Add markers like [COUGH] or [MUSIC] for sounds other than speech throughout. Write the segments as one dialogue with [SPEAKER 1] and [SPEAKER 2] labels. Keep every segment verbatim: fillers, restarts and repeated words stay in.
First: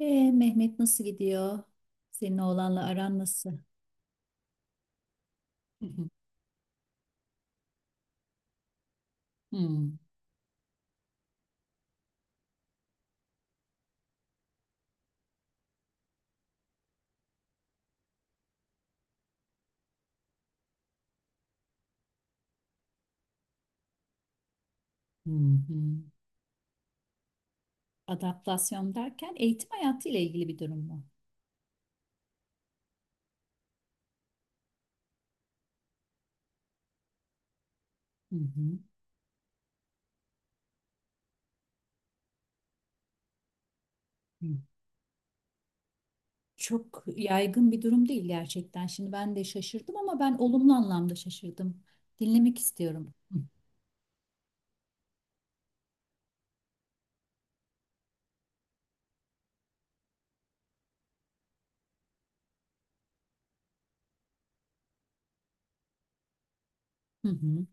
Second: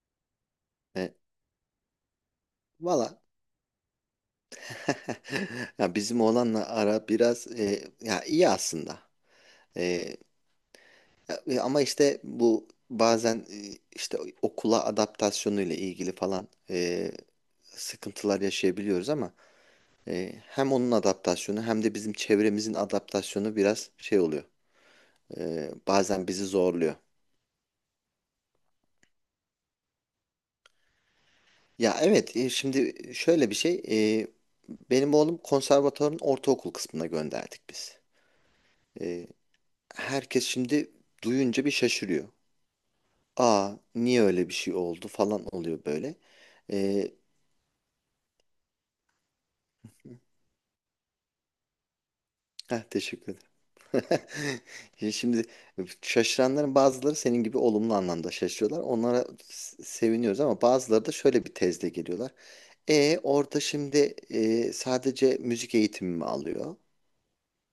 [SPEAKER 1] Ee, Mehmet nasıl
[SPEAKER 2] E,
[SPEAKER 1] gidiyor? Senin oğlanla aran
[SPEAKER 2] Valla
[SPEAKER 1] nasıl? [LAUGHS]
[SPEAKER 2] [LAUGHS]
[SPEAKER 1] Hı
[SPEAKER 2] ya
[SPEAKER 1] hı.
[SPEAKER 2] bizim oğlanla ara biraz e, ya iyi aslında.
[SPEAKER 1] Hmm,
[SPEAKER 2] E, e, Ama işte bu bazen e, işte okula adaptasyonu ile ilgili falan e, sıkıntılar yaşayabiliyoruz ama e, hem onun adaptasyonu hem de bizim çevremizin adaptasyonu biraz şey oluyor.
[SPEAKER 1] hı
[SPEAKER 2] E,
[SPEAKER 1] hı.
[SPEAKER 2] bazen bizi zorluyor.
[SPEAKER 1] Adaptasyon derken eğitim hayatı ile ilgili bir durum mu?
[SPEAKER 2] Ya evet, e, şimdi şöyle bir şey, e, benim oğlum konservatuvarın ortaokul kısmına gönderdik biz.
[SPEAKER 1] Hı hı.
[SPEAKER 2] E, Herkes şimdi duyunca bir şaşırıyor. Aa, niye
[SPEAKER 1] Hı.
[SPEAKER 2] öyle bir şey oldu falan oluyor böyle.
[SPEAKER 1] Çok
[SPEAKER 2] Ee,
[SPEAKER 1] yaygın bir durum değil gerçekten. Şimdi ben de şaşırdım ama ben olumlu anlamda şaşırdım. Dinlemek
[SPEAKER 2] heh,
[SPEAKER 1] istiyorum.
[SPEAKER 2] Teşekkür
[SPEAKER 1] Hı.
[SPEAKER 2] ederim. [LAUGHS] Şimdi şaşıranların bazıları senin gibi olumlu anlamda şaşırıyorlar. Onlara s- seviniyoruz ama bazıları da şöyle bir tezle geliyorlar. E orada şimdi, e, sadece müzik eğitimi mi alıyor?
[SPEAKER 1] Hı hı.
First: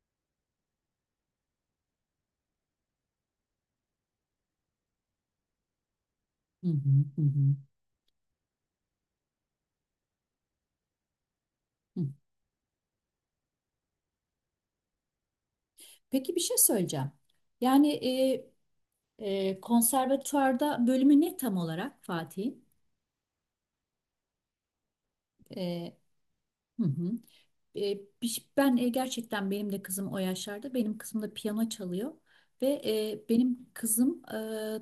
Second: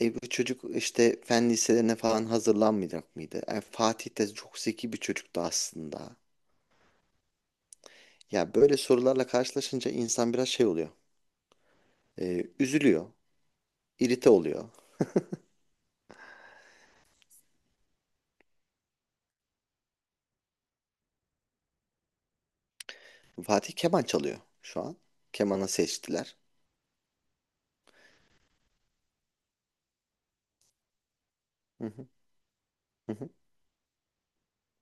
[SPEAKER 2] E bu çocuk işte fen liselerine falan hazırlanmayacak mıydı? E, Fatih de çok zeki bir çocuktu aslında.
[SPEAKER 1] Hı hı. Hı hı.
[SPEAKER 2] Ya böyle sorularla karşılaşınca insan biraz şey oluyor.
[SPEAKER 1] Hı.
[SPEAKER 2] Ee, üzülüyor, irite oluyor.
[SPEAKER 1] Peki bir şey söyleyeceğim. Yani e, e, konservatuvarda bölümü ne tam olarak Fatih'in?
[SPEAKER 2] Fatih keman çalıyor şu an. Kemanı
[SPEAKER 1] E,
[SPEAKER 2] seçtiler.
[SPEAKER 1] hı hı. E, biş- Ben e, gerçekten benim de kızım o yaşlarda. Benim kızım da piyano
[SPEAKER 2] Hı hı,
[SPEAKER 1] çalıyor ve
[SPEAKER 2] hı
[SPEAKER 1] e,
[SPEAKER 2] hı.
[SPEAKER 1] benim kızım e,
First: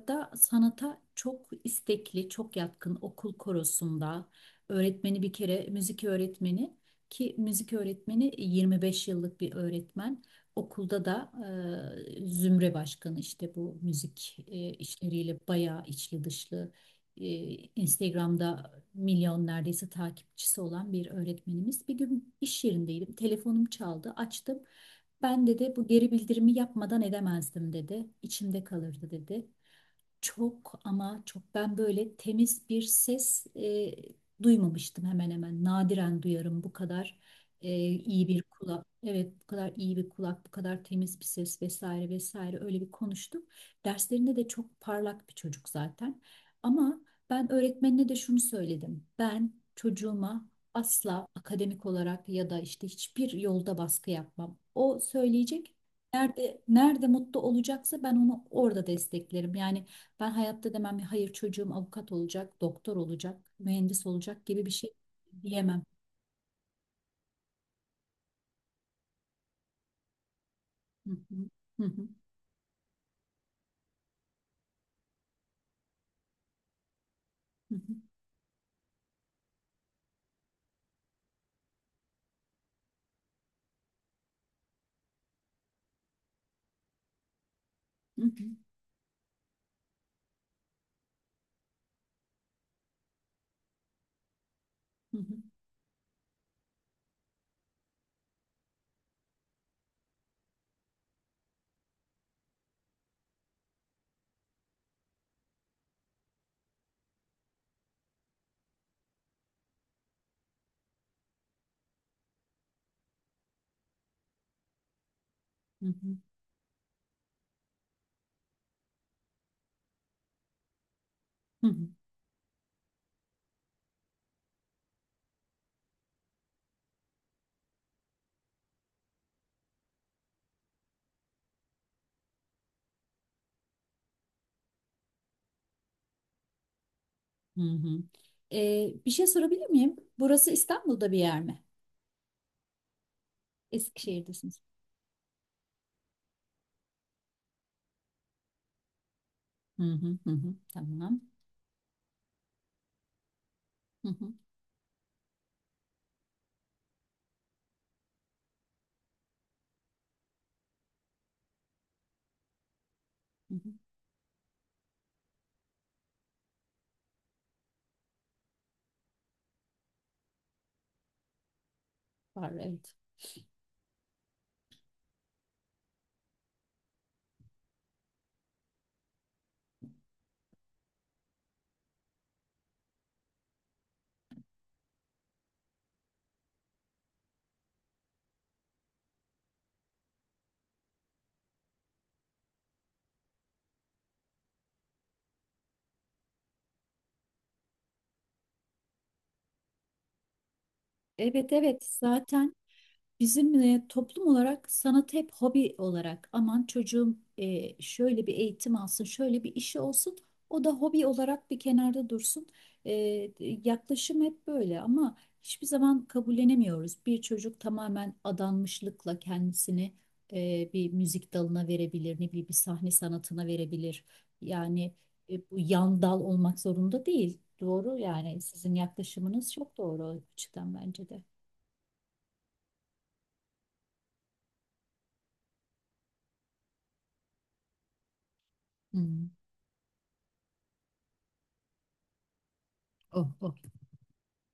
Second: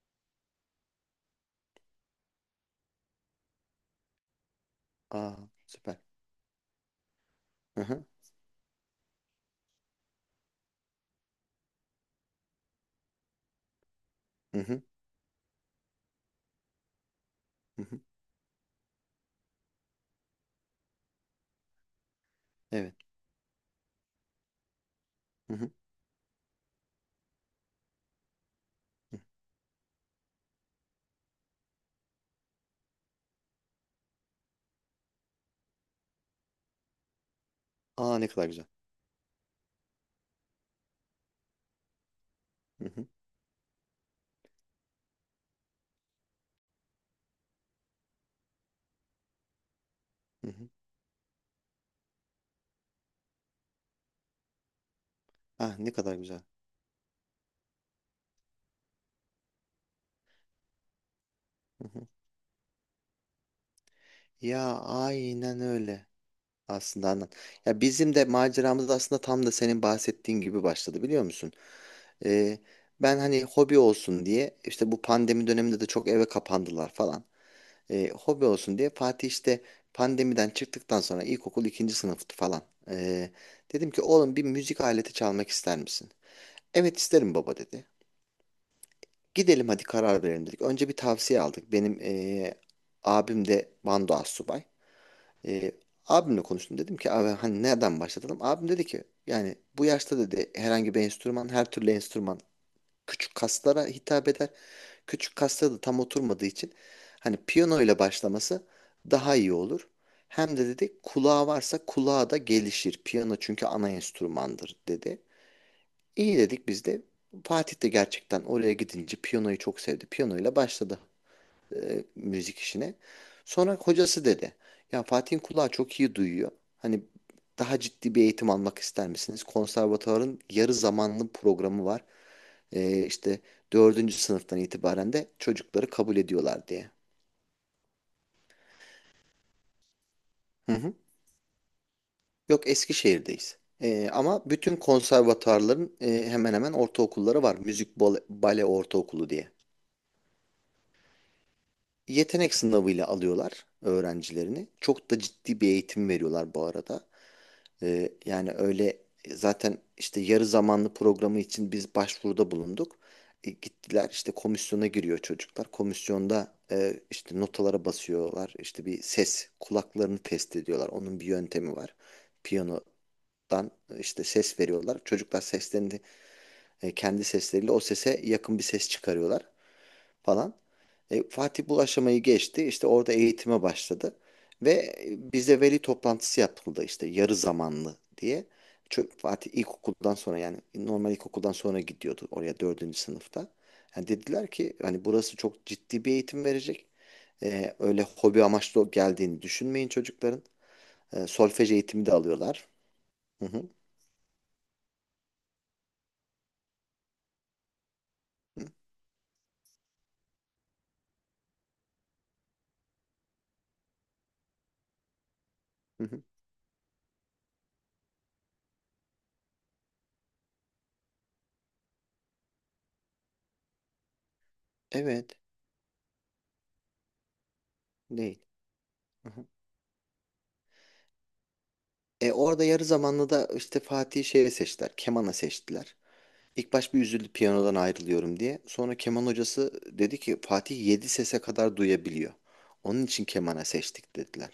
[SPEAKER 1] da sanata çok istekli, çok yatkın. Okul korosunda öğretmeni bir
[SPEAKER 2] Aa,
[SPEAKER 1] kere
[SPEAKER 2] süper.
[SPEAKER 1] müzik öğretmeni, ki müzik
[SPEAKER 2] Hı hı,
[SPEAKER 1] öğretmeni yirmi beş yıllık bir öğretmen. Okulda da e, zümre başkanı, işte bu müzik
[SPEAKER 2] hı
[SPEAKER 1] e,
[SPEAKER 2] hı,
[SPEAKER 1] işleriyle bayağı içli dışlı, e,
[SPEAKER 2] hı hı.
[SPEAKER 1] Instagram'da milyon neredeyse takipçisi olan bir öğretmenimiz. Bir gün iş
[SPEAKER 2] Evet.
[SPEAKER 1] yerindeydim. Telefonum çaldı. Açtım. Ben
[SPEAKER 2] Hı hı,
[SPEAKER 1] dedi, bu geri bildirimi yapmadan edemezdim dedi. İçimde kalırdı
[SPEAKER 2] hı.
[SPEAKER 1] dedi. Çok ama çok, ben böyle temiz bir ses e, duymamıştım hemen hemen. Nadiren duyarım bu kadar e,
[SPEAKER 2] Aa,
[SPEAKER 1] iyi
[SPEAKER 2] ne
[SPEAKER 1] bir
[SPEAKER 2] kadar güzel.
[SPEAKER 1] kulak. Evet, bu kadar iyi bir kulak, bu kadar temiz bir ses, vesaire vesaire, öyle
[SPEAKER 2] Hı
[SPEAKER 1] bir
[SPEAKER 2] hı,
[SPEAKER 1] konuştuk. Derslerinde de çok parlak bir çocuk zaten. Ama ben öğretmenine de şunu söyledim. Ben çocuğuma
[SPEAKER 2] hı hı.
[SPEAKER 1] asla akademik olarak ya da işte hiçbir yolda baskı yapmam. O söyleyecek.
[SPEAKER 2] Ah, ne kadar güzel.
[SPEAKER 1] Nerede, nerede mutlu olacaksa ben onu orada desteklerim. Yani ben hayatta demem ya, hayır çocuğum
[SPEAKER 2] Hı hı.
[SPEAKER 1] avukat olacak, doktor olacak, mühendis olacak gibi bir
[SPEAKER 2] Ya
[SPEAKER 1] şey
[SPEAKER 2] aynen
[SPEAKER 1] diyemem.
[SPEAKER 2] öyle. Aslında anlat. Ya bizim de maceramız aslında tam da senin bahsettiğin gibi başladı,
[SPEAKER 1] Hı
[SPEAKER 2] biliyor
[SPEAKER 1] hı,
[SPEAKER 2] musun?
[SPEAKER 1] hı hı,
[SPEAKER 2] Ee, Ben hani hobi olsun diye işte bu pandemi döneminde de çok eve kapandılar falan.
[SPEAKER 1] hı hı,
[SPEAKER 2] E, hobi olsun diye Fatih işte pandemiden çıktıktan sonra ilkokul ikinci sınıftı falan. E, Dedim ki oğlum, bir müzik aleti çalmak ister misin? Evet isterim baba, dedi.
[SPEAKER 1] hı hı,
[SPEAKER 2] Gidelim hadi karar verelim, dedik. Önce bir tavsiye aldık. Benim e, abim de bando astsubay. E, Abimle konuştum, dedim ki abi hani nereden başlatalım? Abim dedi ki yani bu yaşta dedi herhangi bir enstrüman, her türlü enstrüman küçük kaslara hitap eder. Küçük kasta da tam oturmadığı için hani piyano ile başlaması daha iyi olur. Hem de dedi kulağı varsa kulağı da gelişir. Piyano çünkü ana enstrümandır, dedi.
[SPEAKER 1] hı hı,
[SPEAKER 2] İyi dedik biz de. Fatih de gerçekten oraya gidince piyanoyu çok sevdi. Piyano ile başladı
[SPEAKER 1] hı hı,
[SPEAKER 2] e, müzik işine. Sonra hocası dedi. Ya Fatih'in kulağı çok iyi duyuyor. Hani daha ciddi bir eğitim almak ister misiniz? Konservatuvarın yarı zamanlı programı var, e, işte dördüncü sınıftan itibaren de çocukları kabul ediyorlar diye.
[SPEAKER 1] hı hı. Ee, bir şey sorabilir miyim? Burası
[SPEAKER 2] Hı hı.
[SPEAKER 1] İstanbul'da bir yer mi?
[SPEAKER 2] Yok, Eskişehir'deyiz. E, ama
[SPEAKER 1] Eskişehir'desiniz.
[SPEAKER 2] bütün konservatuarların e, hemen hemen ortaokulları var. Müzik bale, bale ortaokulu diye.
[SPEAKER 1] Hı hı, hı hı, tamam.
[SPEAKER 2] Yetenek sınavıyla alıyorlar
[SPEAKER 1] Hı hı,
[SPEAKER 2] öğrencilerini. Çok da ciddi bir eğitim veriyorlar bu arada. Ee, yani öyle, e, zaten işte yarı zamanlı programı için biz başvuruda bulunduk. E,
[SPEAKER 1] hı hı.
[SPEAKER 2] gittiler, işte komisyona giriyor çocuklar. Komisyonda, e, işte notalara basıyorlar. İşte bir ses kulaklarını test ediyorlar. Onun bir yöntemi var.
[SPEAKER 1] Var,
[SPEAKER 2] Piyanodan,
[SPEAKER 1] evet.
[SPEAKER 2] e, işte ses veriyorlar. Çocuklar seslerini, e, kendi sesleriyle o sese yakın bir ses çıkarıyorlar falan. E, Fatih bu aşamayı geçti. İşte orada eğitime başladı. Ve bize veli toplantısı yapıldı işte yarı zamanlı diye. Çö- Fatih ilkokuldan sonra, yani normal ilkokuldan sonra gidiyordu oraya dördüncü sınıfta. Yani dediler ki hani burası çok ciddi bir eğitim verecek. E, öyle hobi amaçlı geldiğini düşünmeyin çocukların. E,
[SPEAKER 1] Evet
[SPEAKER 2] solfej
[SPEAKER 1] evet,
[SPEAKER 2] eğitimi de
[SPEAKER 1] zaten
[SPEAKER 2] alıyorlar. Hı
[SPEAKER 1] bizim
[SPEAKER 2] hı,
[SPEAKER 1] e, toplum olarak sanatı hep hobi olarak, aman çocuğum e, şöyle bir
[SPEAKER 2] hı,
[SPEAKER 1] eğitim alsın, şöyle bir işi olsun, o da hobi olarak bir kenarda dursun. E, yaklaşım hep böyle ama hiçbir zaman
[SPEAKER 2] hı hı.
[SPEAKER 1] kabullenemiyoruz. Bir çocuk tamamen adanmışlıkla kendisini e, bir müzik dalına verebilir, ne bileyim bir sahne sanatına verebilir. Yani
[SPEAKER 2] Evet
[SPEAKER 1] e, bu yan dal olmak zorunda değil. Doğru, yani
[SPEAKER 2] değil.
[SPEAKER 1] sizin
[SPEAKER 2] Hı hı.
[SPEAKER 1] yaklaşımınız çok doğru o açıdan bence de.
[SPEAKER 2] E, orada yarı zamanlı da işte Fatih'i şeye seçtiler. Kemana seçtiler. İlk baş bir üzüldü, piyanodan ayrılıyorum diye. Sonra keman
[SPEAKER 1] Hmm.
[SPEAKER 2] hocası dedi ki Fatih yedi sese kadar duyabiliyor. Onun için
[SPEAKER 1] Oh, oh.
[SPEAKER 2] kemana seçtik, dediler.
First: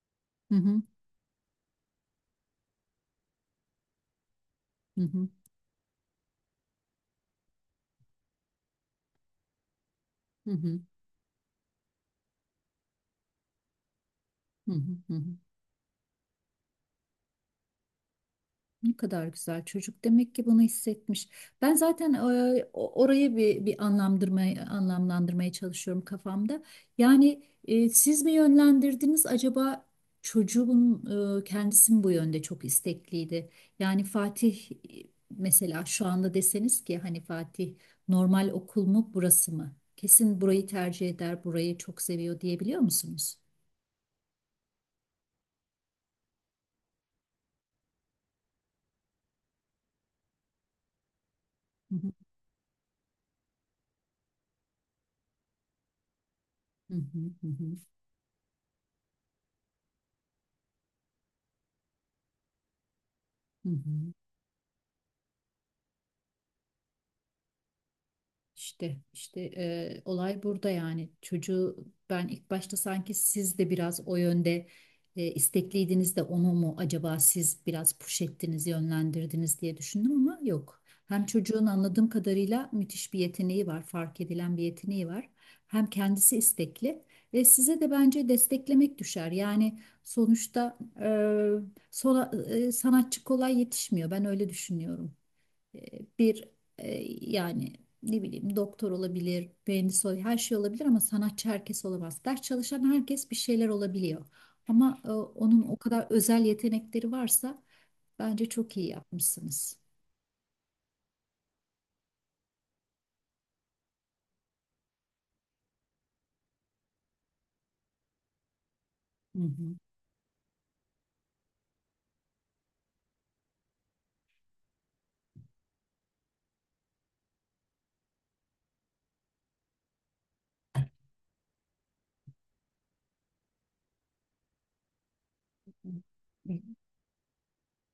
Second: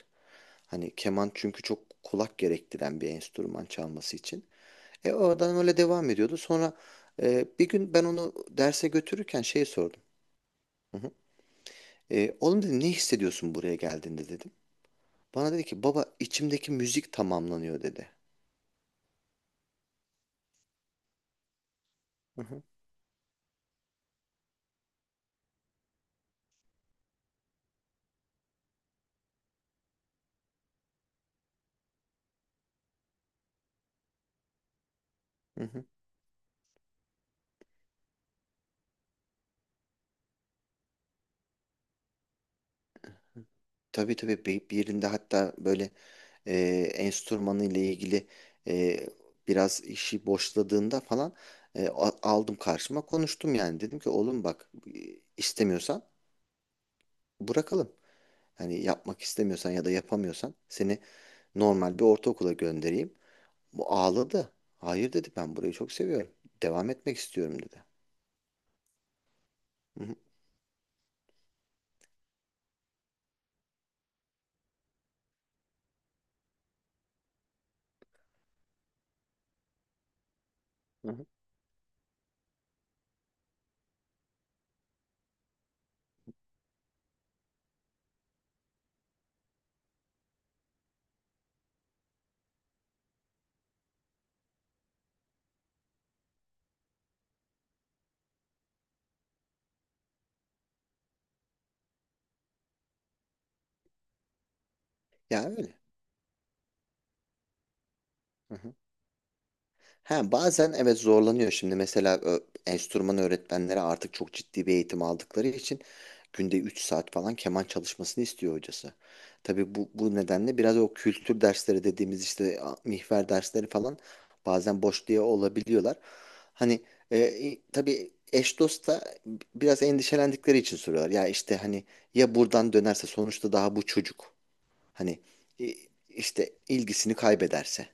[SPEAKER 1] Hı hı,
[SPEAKER 2] Hani keman çünkü çok kulak gerektiren bir enstrüman, çalması için.
[SPEAKER 1] hı
[SPEAKER 2] E
[SPEAKER 1] hı,
[SPEAKER 2] oradan öyle devam ediyordu. Sonra e, bir gün ben onu derse götürürken şey sordum.
[SPEAKER 1] hı hı,
[SPEAKER 2] Hı hı. E, oğlum dedi ne hissediyorsun buraya geldiğinde dedim.
[SPEAKER 1] hı hı, hı hı.
[SPEAKER 2] Bana dedi ki baba içimdeki müzik tamamlanıyor, dedi.
[SPEAKER 1] Ne kadar güzel çocuk, demek ki bunu hissetmiş. Ben zaten e,
[SPEAKER 2] Hı hı.
[SPEAKER 1] o- orayı bir bir anlamlandırmaya anlamlandırmaya çalışıyorum kafamda. Yani e, siz mi yönlendirdiniz acaba, çocuğun e, kendisi mi bu yönde çok istekliydi? Yani Fatih e,
[SPEAKER 2] Hı
[SPEAKER 1] mesela
[SPEAKER 2] hı.
[SPEAKER 1] şu anda deseniz ki hani Fatih normal okul mu, burası mı? Kesin burayı tercih eder, burayı çok seviyor diyebiliyor musunuz?
[SPEAKER 2] Tabii tabii, bir bir yerinde hatta böyle e, enstrümanı ile ilgili, e, biraz işi boşladığında falan e,
[SPEAKER 1] Hı hı,
[SPEAKER 2] a- aldım karşıma konuştum yani dedim ki oğlum bak, e, istemiyorsan
[SPEAKER 1] hı hı, hı hı.
[SPEAKER 2] bırakalım. Hani yapmak istemiyorsan ya da yapamıyorsan seni normal bir ortaokula göndereyim.
[SPEAKER 1] Hı
[SPEAKER 2] Bu
[SPEAKER 1] hı.
[SPEAKER 2] ağladı. Hayır dedi, ben burayı çok seviyorum. Devam etmek istiyorum, dedi.
[SPEAKER 1] İşte işte e,
[SPEAKER 2] Hı hı,
[SPEAKER 1] olay burada, yani çocuğu ben ilk başta sanki siz de biraz o yönde e, istekliydiniz de onu mu acaba siz biraz push ettiniz, yönlendirdiniz diye düşündüm ama yok.
[SPEAKER 2] hı
[SPEAKER 1] Hem
[SPEAKER 2] hı.
[SPEAKER 1] çocuğun anladığım kadarıyla müthiş bir yeteneği var, fark edilen bir yeteneği var, hem kendisi istekli ve size de bence desteklemek düşer, yani sonuçta e, sola- e, sanatçı kolay yetişmiyor, ben öyle düşünüyorum. E, bir e, yani ne bileyim, doktor olabilir, mühendis olabilir, her şey olabilir ama sanatçı herkes olamaz. Ders çalışan herkes bir şeyler olabiliyor. Ama e,
[SPEAKER 2] Ya
[SPEAKER 1] onun o
[SPEAKER 2] öyle.
[SPEAKER 1] kadar özel yetenekleri varsa bence
[SPEAKER 2] Hı hı.
[SPEAKER 1] çok iyi yapmışsınız.
[SPEAKER 2] Ha, bazen evet zorlanıyor şimdi mesela ö- enstrüman öğretmenleri artık çok ciddi bir eğitim aldıkları için günde üç saat falan keman çalışmasını istiyor hocası.
[SPEAKER 1] Hı hı.
[SPEAKER 2] Tabii bu, bu nedenle biraz o kültür dersleri dediğimiz işte a- mihver dersleri falan bazen boş diye olabiliyorlar. Hani e, e, tabii eş dost da biraz endişelendikleri için soruyorlar. Ya işte hani ya buradan dönerse sonuçta daha bu çocuk hani e,
[SPEAKER 1] Hı.
[SPEAKER 2] işte ilgisini kaybederse.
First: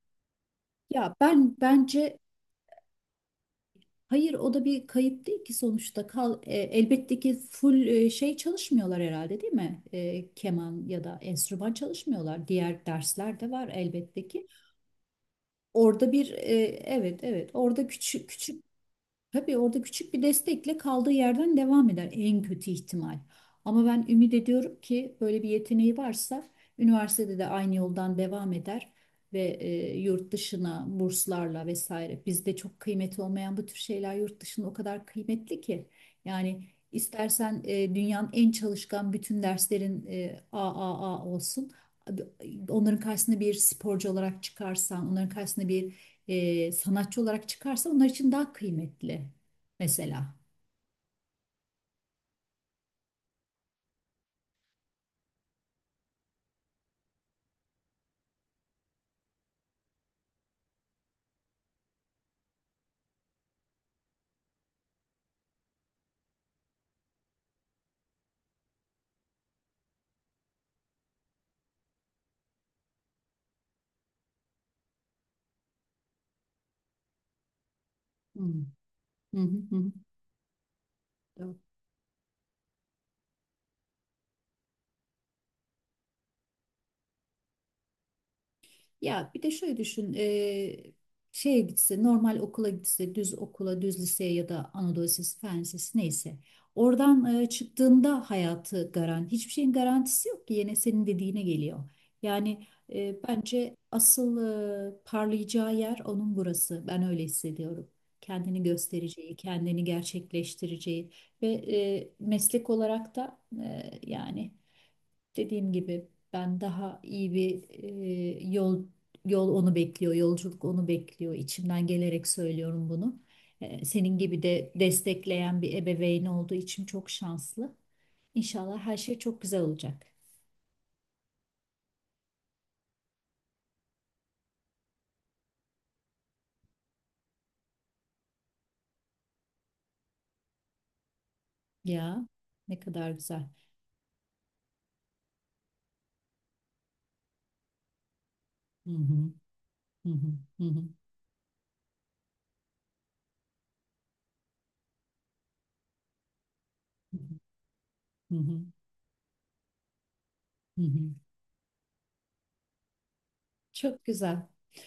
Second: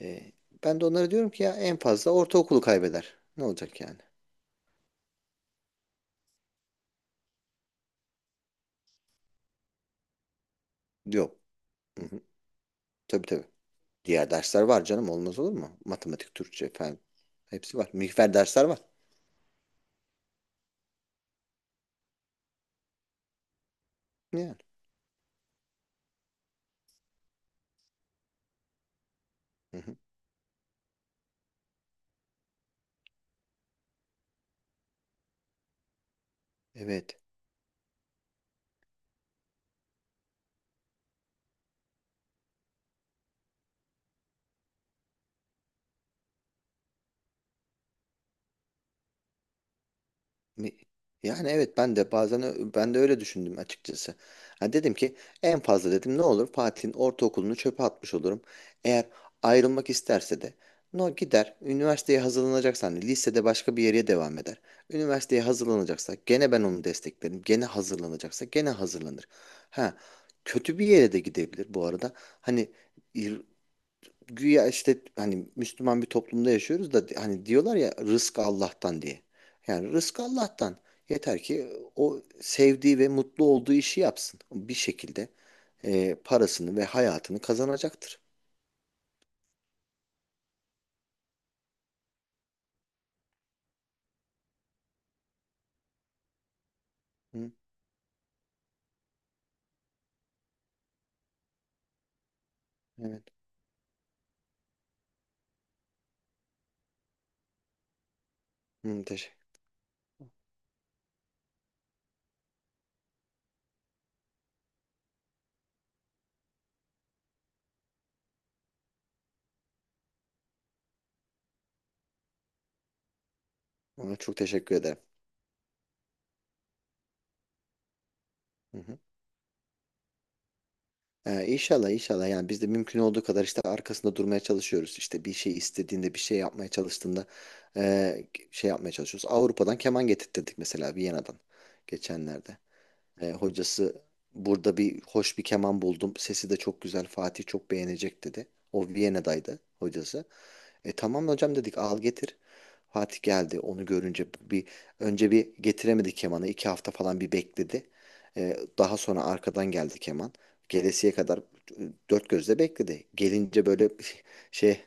[SPEAKER 2] E, Ben de onlara
[SPEAKER 1] Ya
[SPEAKER 2] diyorum ki ya
[SPEAKER 1] ben
[SPEAKER 2] en fazla
[SPEAKER 1] bence
[SPEAKER 2] ortaokulu kaybeder. Ne olacak yani?
[SPEAKER 1] hayır, o da bir kayıp değil ki sonuçta, kal e, elbette ki full e, şey çalışmıyorlar herhalde değil mi? E, keman ya da
[SPEAKER 2] Yok.
[SPEAKER 1] enstrüman
[SPEAKER 2] Hı hı.
[SPEAKER 1] çalışmıyorlar. Diğer
[SPEAKER 2] Tabii
[SPEAKER 1] dersler
[SPEAKER 2] tabii.
[SPEAKER 1] de var elbette
[SPEAKER 2] Diğer
[SPEAKER 1] ki.
[SPEAKER 2] dersler var canım, olmaz olur mu?
[SPEAKER 1] Orada bir
[SPEAKER 2] Matematik,
[SPEAKER 1] e,
[SPEAKER 2] Türkçe falan
[SPEAKER 1] evet evet,
[SPEAKER 2] hepsi
[SPEAKER 1] orada
[SPEAKER 2] var.
[SPEAKER 1] küçük
[SPEAKER 2] Mikfer
[SPEAKER 1] küçük,
[SPEAKER 2] dersler var.
[SPEAKER 1] tabii orada küçük bir destekle kaldığı yerden devam eder en kötü ihtimal. Ama ben ümit
[SPEAKER 2] Yani.
[SPEAKER 1] ediyorum ki böyle bir yeteneği varsa üniversitede de aynı yoldan devam eder ve
[SPEAKER 2] Hı hı.
[SPEAKER 1] e, yurt dışına burslarla vesaire, bizde çok kıymeti olmayan bu tür şeyler yurt dışında o kadar kıymetli ki, yani
[SPEAKER 2] Evet.
[SPEAKER 1] istersen e, dünyanın en çalışkan bütün derslerin e, A A A olsun, onların karşısında bir sporcu olarak çıkarsan, onların karşısında bir e, sanatçı olarak çıkarsa onlar için daha kıymetli mesela.
[SPEAKER 2] Mi- Yani evet ben de bazen ö- ben de öyle düşündüm açıkçası. Ha dedim ki en fazla dedim ne olur Fatih'in ortaokulunu çöpe atmış olurum. Eğer ayrılmak isterse de no gider üniversiteye hazırlanacaksa hani lisede başka bir yere devam eder. Üniversiteye hazırlanacaksa gene ben onu desteklerim. Gene hazırlanacaksa gene hazırlanır. Ha, kötü bir yere de gidebilir bu arada. Hani güya işte hani Müslüman bir toplumda yaşıyoruz da hani diyorlar ya rızk
[SPEAKER 1] Hmm.
[SPEAKER 2] Allah'tan diye.
[SPEAKER 1] Hı hı
[SPEAKER 2] Yani rızk Allah'tan. Yeter
[SPEAKER 1] hı.
[SPEAKER 2] ki o sevdiği ve mutlu olduğu işi yapsın. Bir şekilde e, parasını ve hayatını kazanacaktır.
[SPEAKER 1] Ya bir de şöyle düşün, eee, şeye gitse, normal okula gitse, düz okula, düz liseye ya da Anadolu Lisesi, Fen Lisesi neyse. Oradan eee,
[SPEAKER 2] Hı,
[SPEAKER 1] çıktığında hayatı garanti, hiçbir şeyin garantisi yok ki, yine senin dediğine geliyor. Yani eee,
[SPEAKER 2] evet.
[SPEAKER 1] bence asıl eee, parlayacağı yer onun burası. Ben öyle hissediyorum. Kendini
[SPEAKER 2] Hı,
[SPEAKER 1] göstereceği,
[SPEAKER 2] teşekkür.
[SPEAKER 1] kendini gerçekleştireceği ve eee, meslek olarak da eee, yani dediğim gibi ben daha iyi bir e, yol yol onu bekliyor, yolculuk onu bekliyor. İçimden gelerek söylüyorum bunu. E,
[SPEAKER 2] Ona
[SPEAKER 1] senin
[SPEAKER 2] çok
[SPEAKER 1] gibi de
[SPEAKER 2] teşekkür ederim.
[SPEAKER 1] destekleyen bir ebeveyn olduğu için çok şanslı.
[SPEAKER 2] Hı
[SPEAKER 1] İnşallah her
[SPEAKER 2] hı.
[SPEAKER 1] şey çok güzel olacak.
[SPEAKER 2] E, inşallah inşallah yani biz de mümkün olduğu kadar işte arkasında durmaya çalışıyoruz. İşte bir şey istediğinde, bir şey yapmaya çalıştığında e, şey yapmaya çalışıyoruz. Avrupa'dan keman getirttirdik mesela, Viyana'dan
[SPEAKER 1] Ya
[SPEAKER 2] geçenlerde.
[SPEAKER 1] ne kadar
[SPEAKER 2] E,
[SPEAKER 1] güzel.
[SPEAKER 2] hocası burada bir hoş bir keman buldum. Sesi de çok güzel. Fatih çok beğenecek, dedi. O
[SPEAKER 1] Hı hı,
[SPEAKER 2] Viyana'daydı,
[SPEAKER 1] hı
[SPEAKER 2] hocası.
[SPEAKER 1] hı, hı hı,
[SPEAKER 2] E tamam hocam dedik, al getir. Fatih geldi. Onu görünce bir önce bir getiremedi kemanı. iki hafta
[SPEAKER 1] hı
[SPEAKER 2] falan bir bekledi.
[SPEAKER 1] hı, hı
[SPEAKER 2] E,
[SPEAKER 1] hı,
[SPEAKER 2] daha sonra arkadan geldi keman.
[SPEAKER 1] hı hı.
[SPEAKER 2] Gelesiye kadar e, dört gözle bekledi. Gelince böyle
[SPEAKER 1] Çok güzel.
[SPEAKER 2] [LAUGHS] şey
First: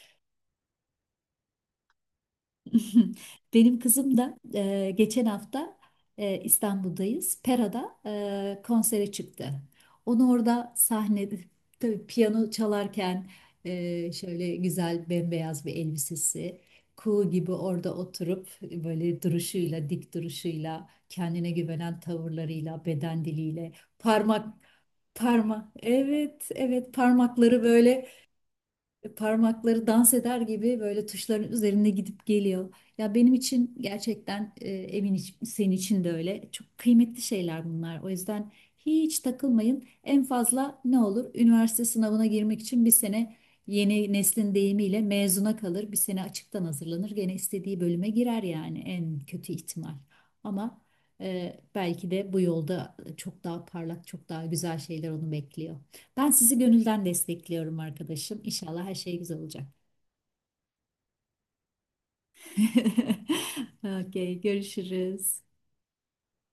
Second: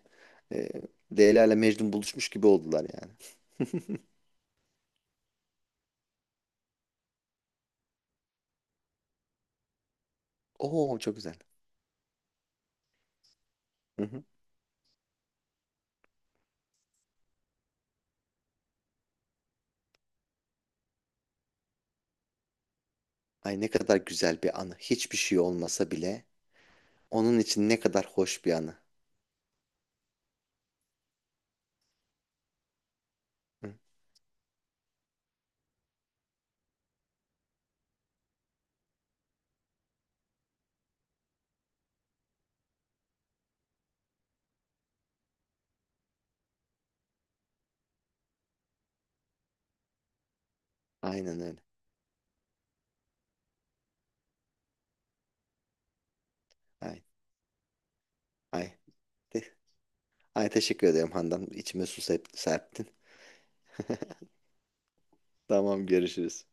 [SPEAKER 2] e, Leyla ile Mecnun buluşmuş gibi oldular yani.
[SPEAKER 1] [LAUGHS] Benim kızım da e, geçen hafta e, İstanbul'dayız. Pera'da e, konsere çıktı. Onu orada
[SPEAKER 2] Oo, çok güzel.
[SPEAKER 1] sahnede, tabii piyano çalarken,
[SPEAKER 2] Hı
[SPEAKER 1] e,
[SPEAKER 2] hı.
[SPEAKER 1] şöyle güzel bembeyaz bir elbisesi, kuğu gibi orada oturup böyle duruşuyla, dik duruşuyla, kendine güvenen tavırlarıyla, beden
[SPEAKER 2] Ay, ne
[SPEAKER 1] diliyle,
[SPEAKER 2] kadar güzel
[SPEAKER 1] parmak
[SPEAKER 2] bir anı. Hiçbir şey
[SPEAKER 1] parma
[SPEAKER 2] olmasa bile
[SPEAKER 1] evet evet
[SPEAKER 2] onun
[SPEAKER 1] parmakları
[SPEAKER 2] için ne kadar
[SPEAKER 1] böyle,
[SPEAKER 2] hoş bir anı.
[SPEAKER 1] parmakları dans eder gibi böyle tuşların üzerinde gidip geliyor. Ya benim için
[SPEAKER 2] Hı,
[SPEAKER 1] gerçekten e, emin iç- senin için de öyle. Çok kıymetli şeyler bunlar. O yüzden hiç takılmayın. En fazla ne olur? Üniversite sınavına girmek için bir sene, yeni neslin deyimiyle, mezuna kalır. Bir sene açıktan hazırlanır. Gene istediği bölüme girer yani, en kötü ihtimal. Ama
[SPEAKER 2] aynen
[SPEAKER 1] e,
[SPEAKER 2] öyle.
[SPEAKER 1] belki de bu yolda çok daha parlak, çok daha güzel şeyler onu bekliyor. Ben sizi
[SPEAKER 2] Ay,
[SPEAKER 1] gönülden destekliyorum arkadaşım.
[SPEAKER 2] ay,
[SPEAKER 1] İnşallah her şey güzel olacak.
[SPEAKER 2] ay, teşekkür ederim Handan. İçime su sep- serptin.
[SPEAKER 1] [LAUGHS] Okey, görüşürüz.
[SPEAKER 2] Tamam görüşürüz.